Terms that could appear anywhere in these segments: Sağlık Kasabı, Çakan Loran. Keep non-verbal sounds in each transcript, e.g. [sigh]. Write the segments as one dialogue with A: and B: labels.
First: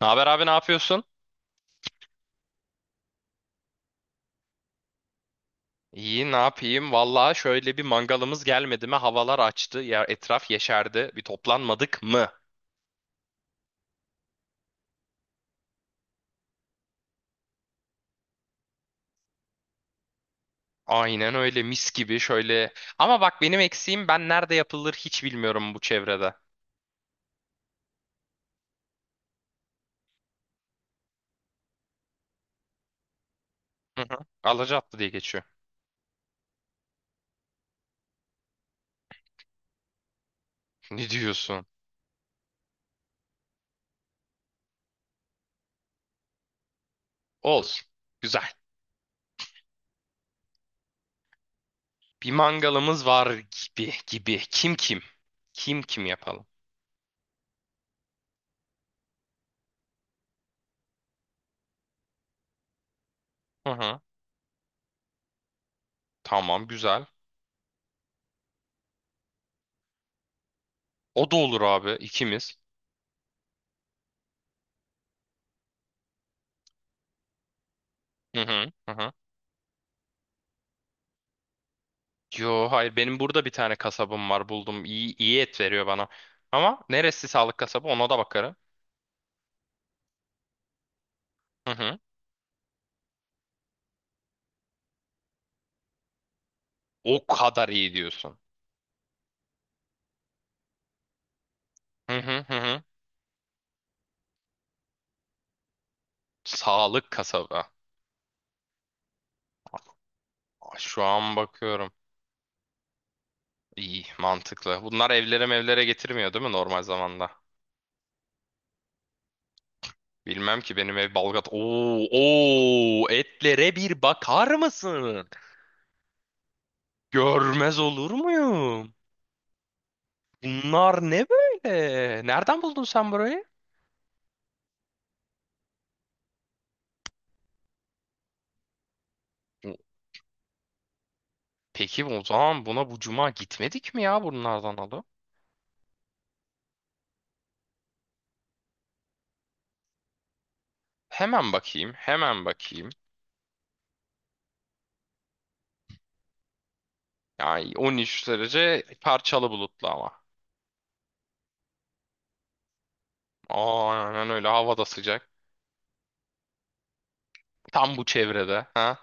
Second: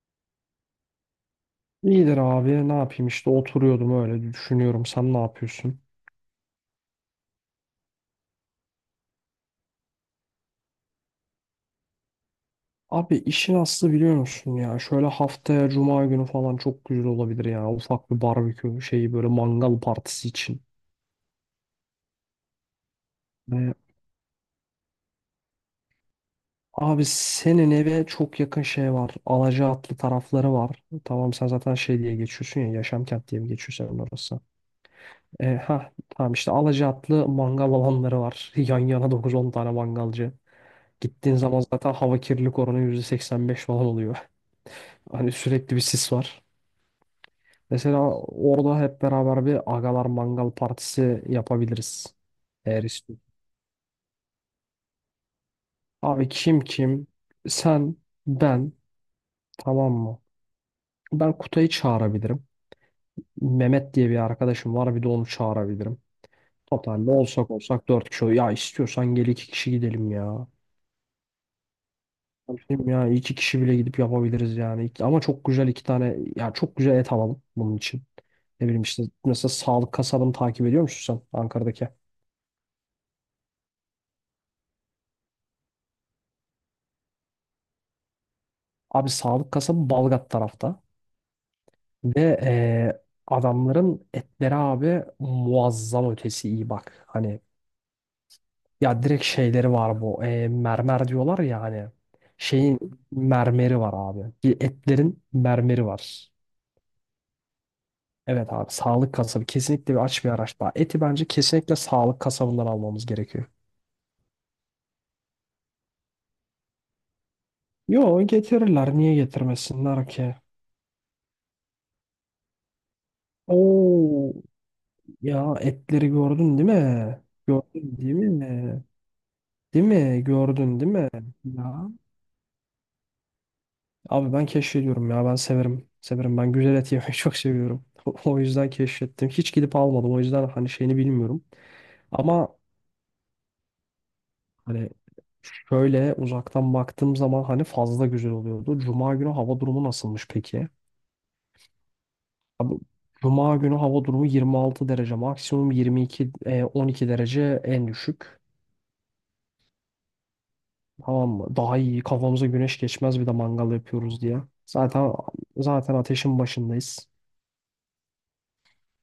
A: Ne haber abi ne yapıyorsun?
B: İyidir abi ne yapayım işte oturuyordum öyle düşünüyorum sen ne yapıyorsun?
A: İyi ne yapayım? Vallahi şöyle bir mangalımız gelmedi mi? Havalar açtı. Ya etraf yeşerdi. Bir toplanmadık mı?
B: Abi işin aslı biliyor musun ya şöyle haftaya cuma günü falan çok güzel olabilir ya ufak bir barbekü şeyi böyle mangal partisi için.
A: Aynen öyle mis gibi şöyle. Ama bak benim
B: Ve
A: eksiğim ben nerede yapılır hiç bilmiyorum bu çevrede.
B: abi senin eve çok yakın şey var Alacaatlı tarafları var. Tamam sen zaten şey diye geçiyorsun ya Yaşam Kent diye mi geçiyor senin
A: Hı hı.
B: orası?
A: Alacaatlı diye geçiyor.
B: Ha tamam işte Alacaatlı mangal alanları var [laughs] yan yana dokuz on tane mangalcı.
A: [laughs] Ne
B: Gittiğin zaman
A: diyorsun?
B: zaten hava kirlilik oranı %85 falan oluyor. Hani sürekli bir sis var.
A: Olur.
B: Mesela
A: Güzel.
B: orada hep beraber bir agalar mangal partisi yapabiliriz.
A: Bir
B: Eğer
A: mangalımız var
B: istiyorsan.
A: gibi gibi. Kim kim? Kim kim
B: Abi
A: yapalım?
B: kim kim? Sen, ben. Tamam mı? Ben Kutay'ı çağırabilirim.
A: Hı
B: Mehmet
A: hı.
B: diye bir arkadaşım var. Bir de onu çağırabilirim.
A: Tamam güzel.
B: Totalde olsak olsak dört kişi. Ya istiyorsan gel iki kişi gidelim ya.
A: O da olur abi ikimiz.
B: Ben dedim ya iki kişi bile gidip yapabiliriz yani. Ama çok güzel iki tane ya çok güzel et alalım bunun için.
A: Hı
B: Ne
A: hı.
B: bileyim
A: Hı
B: işte
A: hı.
B: mesela Sağlık Kasabı'nı takip ediyor musun sen Ankara'daki?
A: Yo hayır benim burada bir tane kasabım var buldum. İyi, iyi et veriyor bana. Ama neresi sağlık kasabı ona da bakarım.
B: Abi sağlık kasabı Balgat tarafta.
A: Hı hı.
B: Ve adamların etleri abi muazzam ötesi iyi bak.
A: O
B: Hani
A: kadar iyi diyorsun.
B: ya direkt şeyleri var bu. Mermer diyorlar ya hani.
A: Hı hı hı
B: Şeyin
A: hı.
B: mermeri var abi. Etlerin mermeri var.
A: Sağlık kasabı.
B: Evet abi sağlık kasabı kesinlikle bir aç bir araştırma.
A: Aa,
B: Eti
A: şu
B: bence
A: an
B: kesinlikle
A: bakıyorum.
B: sağlık kasabından almamız gerekiyor.
A: İyi mantıklı. Bunlar evlere mevlere getirmiyor değil mi normal zamanda?
B: Yo, getirirler. Niye getirmesinler ki?
A: Bilmem ki benim ev Balgat. Oo, oo, etlere bir
B: Oo,
A: bakar mısın?
B: ya etleri gördün değil mi?
A: Görmez
B: Gördün
A: olur
B: değil mi?
A: muyum?
B: Değil mi? Gördün değil mi?
A: Bunlar ne böyle?
B: Ya.
A: Nereden buldun sen burayı?
B: Abi ben keşfediyorum ya. Ben severim. Severim. Ben güzel et yemeyi [laughs] çok seviyorum. O yüzden keşfettim. Hiç gidip almadım. O yüzden hani şeyini bilmiyorum.
A: Peki o
B: Ama
A: zaman buna bu cuma gitmedik mi ya bunlardan
B: hani
A: alıp?
B: şöyle uzaktan baktığım zaman hani fazla güzel oluyordu. Cuma günü hava durumu nasılmış peki?
A: Hemen bakayım, hemen
B: Abi
A: bakayım.
B: Cuma günü hava durumu 26 derece. Maksimum 22, 12 derece
A: Yani
B: en
A: 13
B: düşük.
A: derece parçalı bulutlu ama.
B: Tamam mı? Daha iyi. Kafamıza güneş geçmez bir de mangal
A: Aa,
B: yapıyoruz
A: aynen
B: diye.
A: öyle hava da
B: Zaten
A: sıcak.
B: zaten ateşin başındayız.
A: Tam bu çevrede. Ha?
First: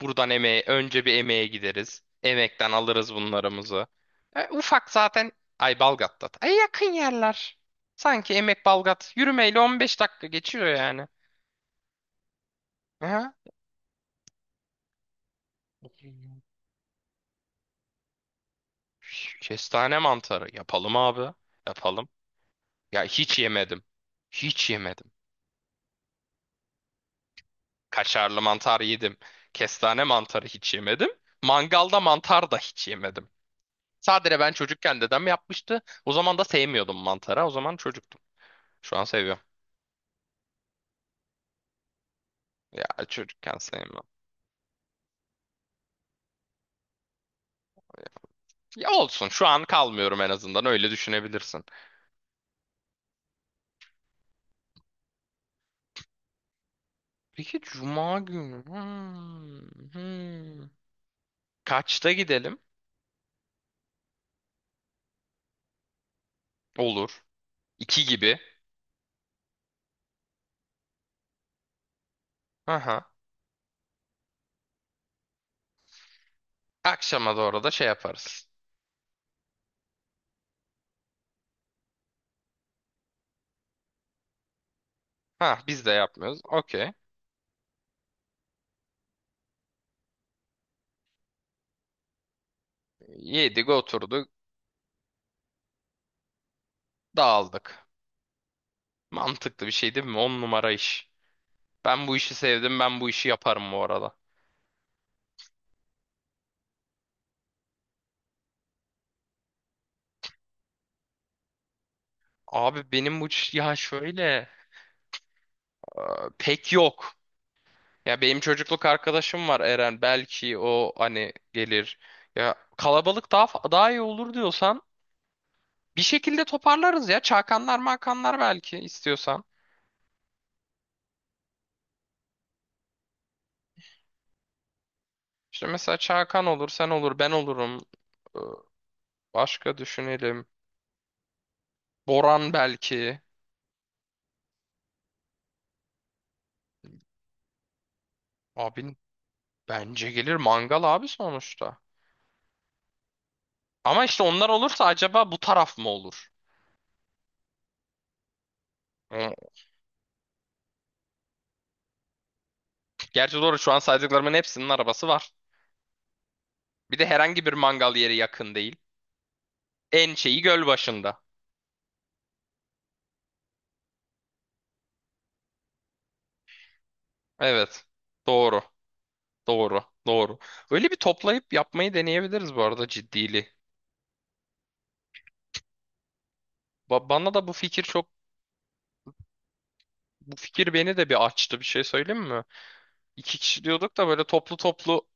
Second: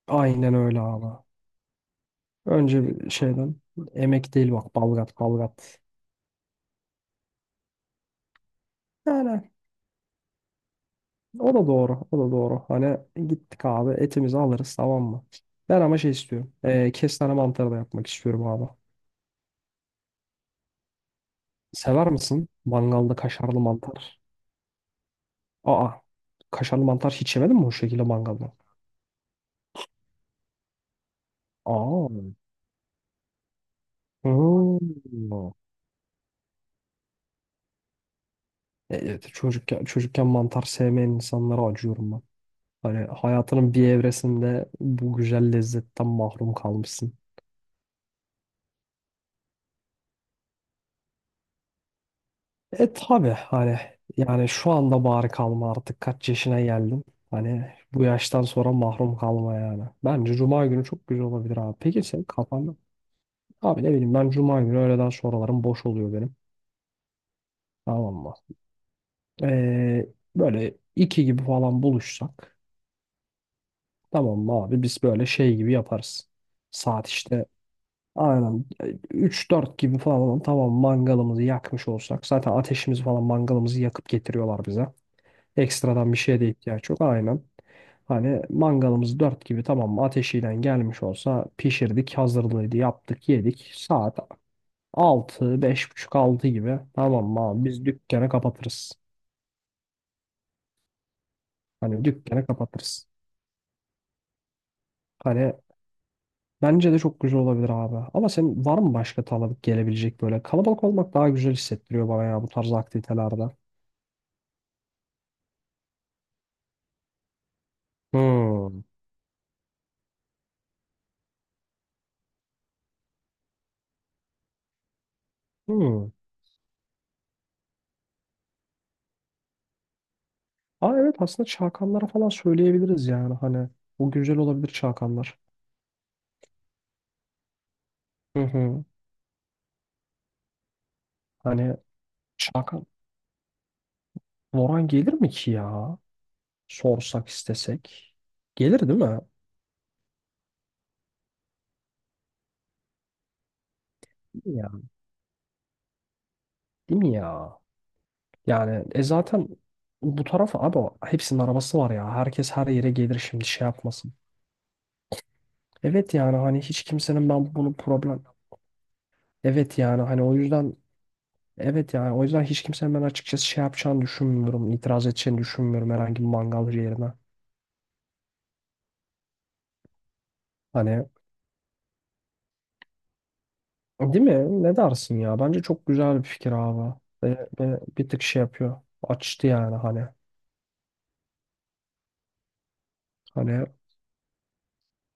A: Buradan
B: Aynen
A: emeğe,
B: öyle
A: önce
B: abi.
A: bir emeğe gideriz. Emekten
B: Önce bir
A: alırız
B: şeyden
A: bunlarımızı.
B: Emek
A: E,
B: değil bak,
A: ufak
B: Balgat
A: zaten. Ay
B: Balgat.
A: Balgat'ta. Ay yakın yerler. Sanki Emek Balgat
B: Yani
A: yürümeyle 15 dakika geçiyor yani.
B: o da doğru o da doğru. Hani
A: Ha?
B: gittik abi etimizi alırız tamam mı? Ben ama şey istiyorum. Kestane mantarı da yapmak istiyorum abi.
A: Kestane mantarı yapalım abi. Yapalım.
B: Sever misin
A: Ya
B: mangalda
A: hiç
B: kaşarlı
A: yemedim.
B: mantar?
A: Hiç yemedim.
B: Aa, kaşarlı mantar hiç yemedin mi o şekilde
A: Kaşarlı
B: mangalda?
A: mantar yedim. Kestane mantarı hiç yemedim. Mangalda
B: Aa.
A: mantar da hiç yemedim. Sadece ben çocukken dedem
B: Hmm.
A: yapmıştı. O zaman da sevmiyordum mantara. O zaman çocuktum. Şu an
B: Evet,
A: seviyorum.
B: çocukken, mantar sevmeyen insanlara acıyorum ben.
A: Ya
B: Hani
A: çocukken
B: hayatının bir
A: sevmiyorum.
B: evresinde bu güzel lezzetten mahrum kalmışsın.
A: Ya olsun. Şu an kalmıyorum en azından. Öyle düşünebilirsin.
B: E tabii hani yani şu anda bari kalma artık kaç yaşına geldim.
A: Peki
B: Hani bu
A: cuma
B: yaştan
A: günü.
B: sonra mahrum kalma
A: Hmm,
B: yani. Bence cuma
A: hmm.
B: günü çok güzel olabilir abi. Peki
A: Kaçta
B: senin
A: gidelim?
B: kafanda abi ne bileyim ben cuma günü öğleden sonralarım boş oluyor benim.
A: Olur. İki
B: Tamam mı?
A: gibi.
B: Ee, böyle iki gibi falan buluşsak
A: Aha.
B: tamam mı abi biz böyle şey gibi yaparız. Saat
A: Akşama
B: işte
A: doğru da şey yaparız.
B: aynen üç dört gibi falan tamam mangalımızı yakmış olsak zaten ateşimizi falan mangalımızı yakıp getiriyorlar bize.
A: Ha biz de
B: Ekstradan bir şeye
A: yapmıyoruz.
B: de ihtiyaç
A: Okey.
B: yok. Aynen. Hani mangalımız dört gibi tamam mı? Ateşiyle gelmiş olsa pişirdik, hazırlığıydı, yaptık,
A: Yedik
B: yedik. Saat
A: oturduk
B: altı, beş buçuk 6 gibi tamam mı abi? Biz
A: dağıldık.
B: dükkanı kapatırız.
A: Mantıklı bir şey değil mi? On numara iş.
B: Hani
A: Ben bu işi
B: dükkanı
A: sevdim ben
B: kapatırız.
A: bu işi yaparım bu arada.
B: Hani bence de çok güzel olabilir abi. Ama senin var mı başka taladık gelebilecek böyle? Kalabalık olmak daha güzel hissettiriyor bana ya bu tarz
A: Abi benim
B: aktivitelerde.
A: ya şöyle, e, pek yok. Ya benim
B: Hmm.
A: çocukluk arkadaşım var Eren belki o hani gelir. Ya kalabalık daha iyi olur diyorsan bir
B: Hmm.
A: şekilde toparlarız ya. Çakanlar makanlar belki istiyorsan.
B: Aa, evet aslında çakanlara falan söyleyebiliriz yani hani. Bu güzel olabilir çakanlar.
A: İşte mesela Çakan olur sen olur ben olurum. E,
B: Hı hı.
A: başka düşünelim.
B: Hani
A: Boran
B: Çakan
A: belki.
B: Loran gelir mi ki ya? Sorsak istesek. Gelir
A: Abi
B: değil mi?
A: bence gelir mangal abi sonuçta. Ama işte onlar
B: Ya.
A: olursa acaba bu taraf mı olur?
B: Değil mi ya? Yani
A: Hı.
B: zaten bu tarafa abi hepsinin arabası var ya. Herkes her yere gelir
A: Gerçi
B: şimdi
A: doğru
B: şey
A: şu an
B: yapmasın.
A: saydıklarımın hepsinin arabası var.
B: Evet yani hani hiç
A: Bir de
B: kimsenin
A: herhangi bir
B: ben bunu
A: mangal yeri
B: problem.
A: yakın değil.
B: Evet yani
A: En
B: hani o
A: şeyi göl
B: yüzden
A: başında.
B: evet yani o yüzden hiç kimsenin ben açıkçası şey yapacağını düşünmüyorum, itiraz edeceğini düşünmüyorum herhangi bir mangalcı yerine.
A: Evet. Doğru. Doğru. Doğru. Öyle bir
B: Hani
A: toplayıp yapmayı deneyebiliriz bu arada ciddili.
B: değil mi? Ne dersin ya? Bence çok güzel bir fikir abi.
A: Bana da
B: Ve,
A: bu
B: ve
A: fikir çok,
B: bir tık şey yapıyor. Açtı yani hani.
A: bu fikir beni de bir açtı, bir şey söyleyeyim mi? İki kişi
B: Hani
A: diyorduk da böyle toplu toplu.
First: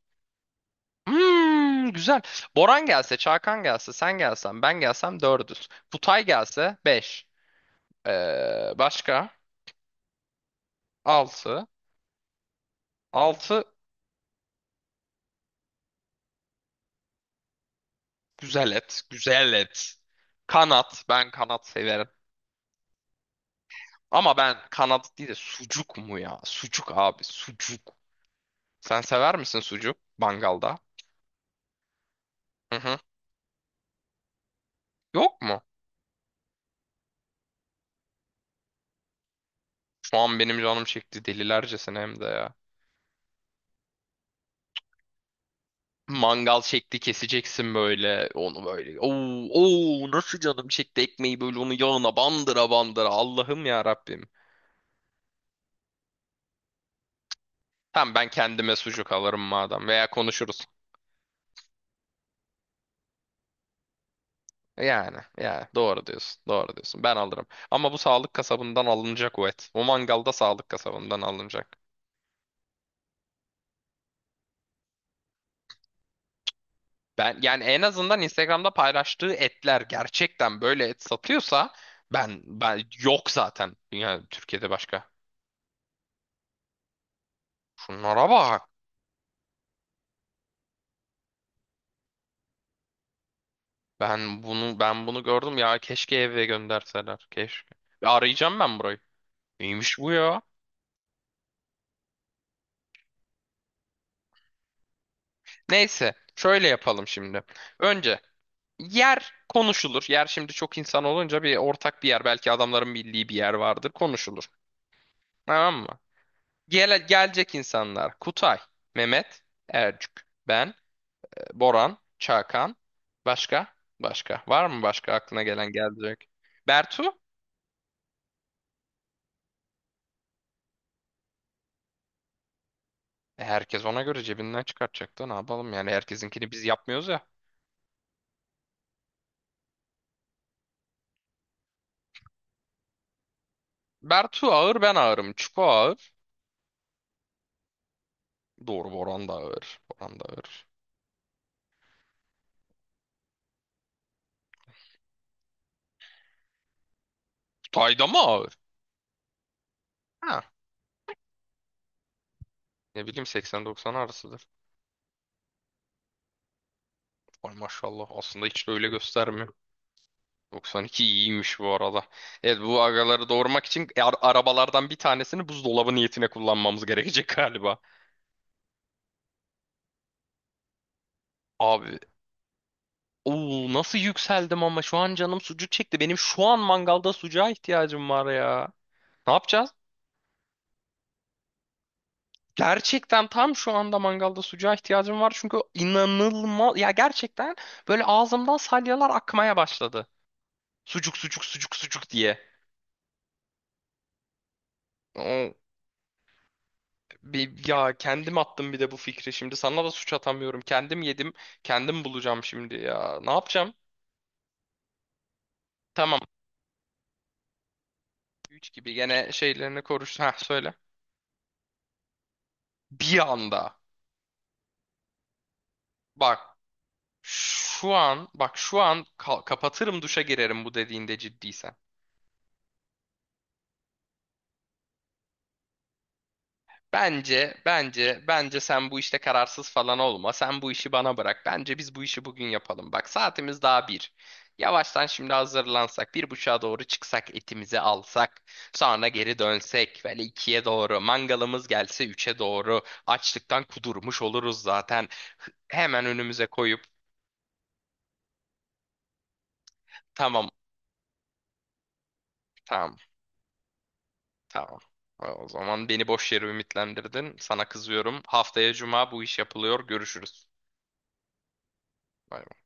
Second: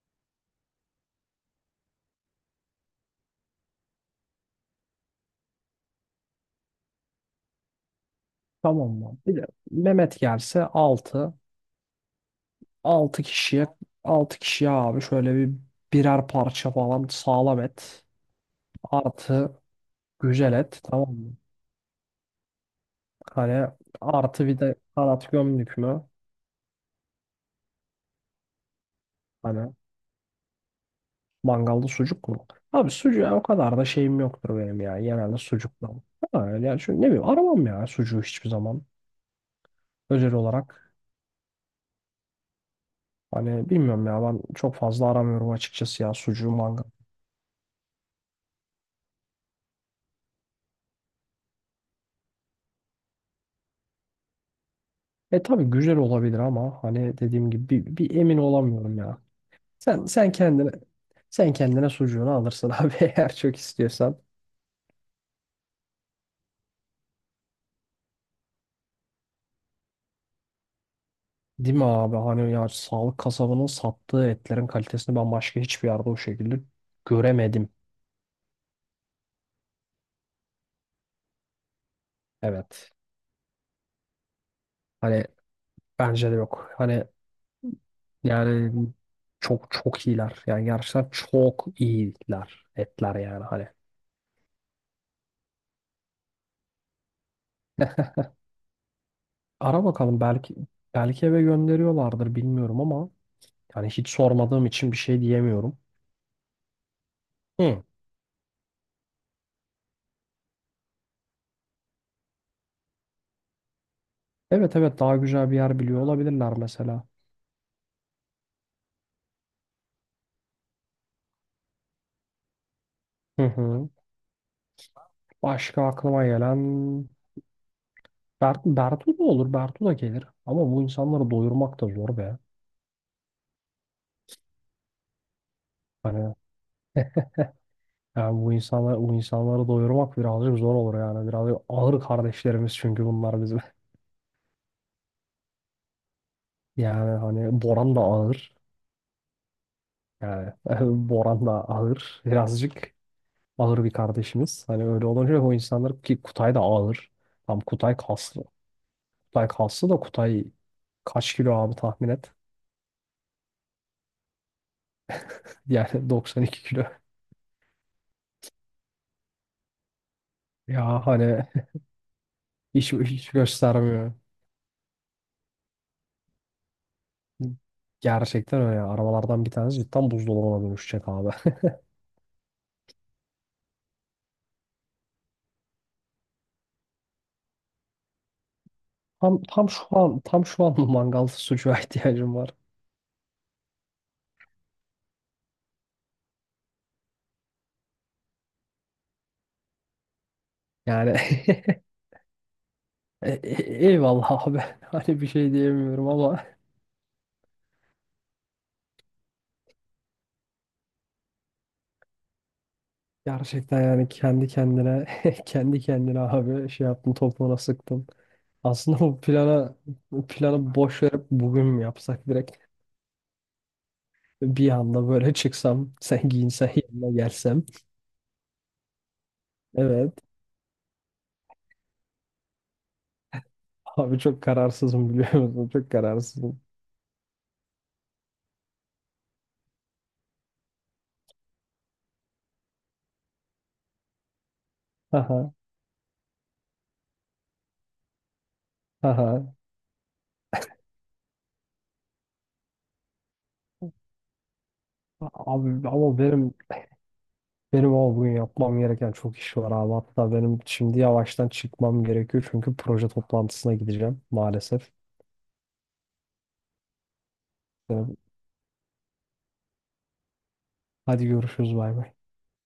A: Hmm, güzel. Boran gelse, Çakan gelse, sen gelsen, ben gelsem dördüz. Kutay gelse 5.
B: tamam mı?
A: Başka?
B: Bir de Mehmet gelse altı,
A: Altı.
B: altı
A: Altı
B: kişiye 6 kişiye abi şöyle bir birer parça falan sağlam et.
A: güzel et. Güzel
B: Artı
A: et.
B: güzel et
A: Kanat.
B: tamam
A: Ben
B: mı?
A: kanat severim.
B: Hani
A: Ama
B: artı
A: ben
B: bir de
A: kanat değil
B: kanat
A: de
B: gömdük
A: sucuk
B: mü?
A: mu ya? Sucuk abi. Sucuk. Sen sever misin
B: Hani
A: sucuk? Mangalda.
B: mangalda sucuk mu?
A: Hı
B: Abi
A: hı.
B: sucuğa o kadar da şeyim yoktur benim ya. Genelde
A: Yok mu?
B: sucukla. Ha, yani şu ne bileyim aramam ya sucuğu hiçbir zaman.
A: Şu
B: Özel
A: an benim canım
B: olarak.
A: çekti delilercesine hem de ya.
B: Hani bilmiyorum ya ben çok fazla aramıyorum açıkçası ya sucuğu
A: Mangal
B: mangal.
A: şekli keseceksin böyle. Onu böyle. Oo, oo, nasıl canım çekti ekmeği böyle onu yağına bandıra bandıra. Allah'ım ya Rabbim.
B: E tabii güzel olabilir ama hani dediğim gibi bir,
A: Tamam
B: bir
A: ben
B: emin
A: kendime
B: olamıyorum
A: sucuk
B: ya.
A: alırım madem.
B: Sen
A: Veya
B: sen
A: konuşuruz.
B: kendine sen kendine sucuğunu alırsın [laughs] abi eğer çok istiyorsan.
A: Yani, yani doğru diyorsun, doğru diyorsun. Ben alırım. Ama bu sağlık kasabından alınacak o et. O mangalda sağlık kasabından alınacak.
B: Değil mi abi? Hani ya sağlık kasabının sattığı etlerin kalitesini ben başka hiçbir yerde o şekilde
A: Ben yani
B: göremedim.
A: en azından Instagram'da paylaştığı etler gerçekten böyle et satıyorsa ben
B: Evet.
A: yok zaten. Yani Türkiye'de başka.
B: Hani bence de yok. Hani
A: Şunlara bak.
B: yani çok çok iyiler. Yani gerçekten çok iyiler etler yani hani.
A: Ben bunu gördüm ya keşke eve gönderseler. Keşke. Ya arayacağım ben burayı.
B: Ara
A: Neymiş bu
B: bakalım
A: ya?
B: belki eve gönderiyorlardır bilmiyorum ama yani hiç sormadığım için bir şey diyemiyorum.
A: Neyse, şöyle yapalım şimdi.
B: Hı.
A: Önce yer konuşulur. Yer şimdi çok insan olunca bir ortak bir yer. Belki adamların bildiği bir yer vardır. Konuşulur.
B: Evet, evet, daha güzel bir
A: Tamam
B: yer
A: mı?
B: biliyor olabilirler mesela.
A: Gelecek insanlar: Kutay, Mehmet, Ercük, ben, Boran, Çakan.
B: Hı
A: Başka?
B: hı.
A: Başka. Var mı başka aklına gelen
B: Başka aklıma
A: gelecek?
B: gelen
A: Bertu?
B: Bertu da olur, Bertu da gelir. Ama bu insanları doyurmak da zor be.
A: E, herkes ona göre cebinden çıkartacak da ne yapalım yani
B: Hani
A: herkesinkini biz yapmıyoruz ya.
B: yani bu insanları doyurmak birazcık zor olur yani. Birazcık ağır kardeşlerimiz çünkü bunlar bizim. [laughs]
A: Bertu ağır, ben ağırım. Çuko ağır.
B: Yani hani Boran da ağır.
A: Doğru, Boran da ağır. Boran da
B: Yani
A: ağır.
B: [laughs] Boran da ağır birazcık, ağır bir kardeşimiz. Hani öyle olunca o insanlar ki Kutay da ağır. Tam Kutay
A: Kutay da mı
B: kaslı.
A: ağır?
B: Kutay kaslı da
A: Ha.
B: Kutay kaç kilo abi tahmin et.
A: Ne bileyim 80-90 arasıdır.
B: [laughs] Yani 92 kilo.
A: Ay maşallah aslında hiç de öyle göstermiyor.
B: Ya
A: 92
B: hani
A: iyiymiş bu arada. Evet bu
B: hiç,
A: agaları
B: hiç
A: doğurmak için
B: göstermiyor.
A: arabalardan bir tanesini buzdolabı niyetine kullanmamız gerekecek [laughs] galiba.
B: Gerçekten öyle. Arabalardan bir tanesi cidden buzdolabına dönüşecek abi.
A: Abi oo, nasıl yükseldim ama, şu an canım sucuk çekti. Benim şu an mangalda sucuğa ihtiyacım var ya.
B: [laughs]
A: Ne
B: Tam, tam
A: yapacağız?
B: şu an tam şu an bu mangal sucuğa [laughs] ihtiyacım var.
A: Gerçekten tam şu anda mangalda sucuğa ihtiyacım var çünkü inanılmaz ya, gerçekten böyle ağzımdan salyalar akmaya başladı.
B: Yani
A: Sucuk sucuk sucuk
B: [laughs]
A: sucuk diye.
B: eyvallah abi. [laughs] Hani bir şey diyemiyorum ama
A: Bir, ya kendim attım bir de bu fikri şimdi. Sana da suç atamıyorum. Kendim yedim. Kendim bulacağım şimdi ya. Ne yapacağım?
B: gerçekten yani kendi kendine [laughs] kendi
A: Tamam.
B: kendine abi şey yaptım topuğuna sıktım.
A: 3 gibi
B: Aslında bu
A: gene şeylerini koruş. Ha söyle.
B: planı boş verip bugün mü yapsak direkt
A: Bir anda.
B: bir anda böyle çıksam [laughs] sen
A: Bak
B: giyinsen yanına gelsem.
A: şu an, bak şu an kapatırım
B: Evet.
A: duşa girerim bu dediğinde ciddiysen.
B: Abi çok kararsızım biliyor musun? Çok kararsızım.
A: Bence, bence, bence sen bu işte kararsız falan olma. Sen bu işi bana bırak. Bence biz bu işi bugün yapalım. Bak saatimiz daha bir. Yavaştan şimdi
B: Haha.
A: hazırlansak, bir buçuğa doğru çıksak, etimizi alsak, sonra geri
B: Haha.
A: dönsek, böyle ikiye doğru, mangalımız gelse üçe doğru, açlıktan kudurmuş oluruz zaten.
B: Abi
A: Hemen
B: ama
A: önümüze
B: benim
A: koyup,
B: benim ama bugün yapmam gereken çok iş var abi. Hatta
A: tamam,
B: benim şimdi yavaştan çıkmam gerekiyor çünkü
A: tamam,
B: proje toplantısına gideceğim
A: tamam.
B: maalesef.
A: O zaman beni boş yere ümitlendirdin, sana
B: Ee,
A: kızıyorum. Haftaya cuma bu iş yapılıyor, görüşürüz.
B: Hadi görüşürüz bay bay.
A: Bay bay.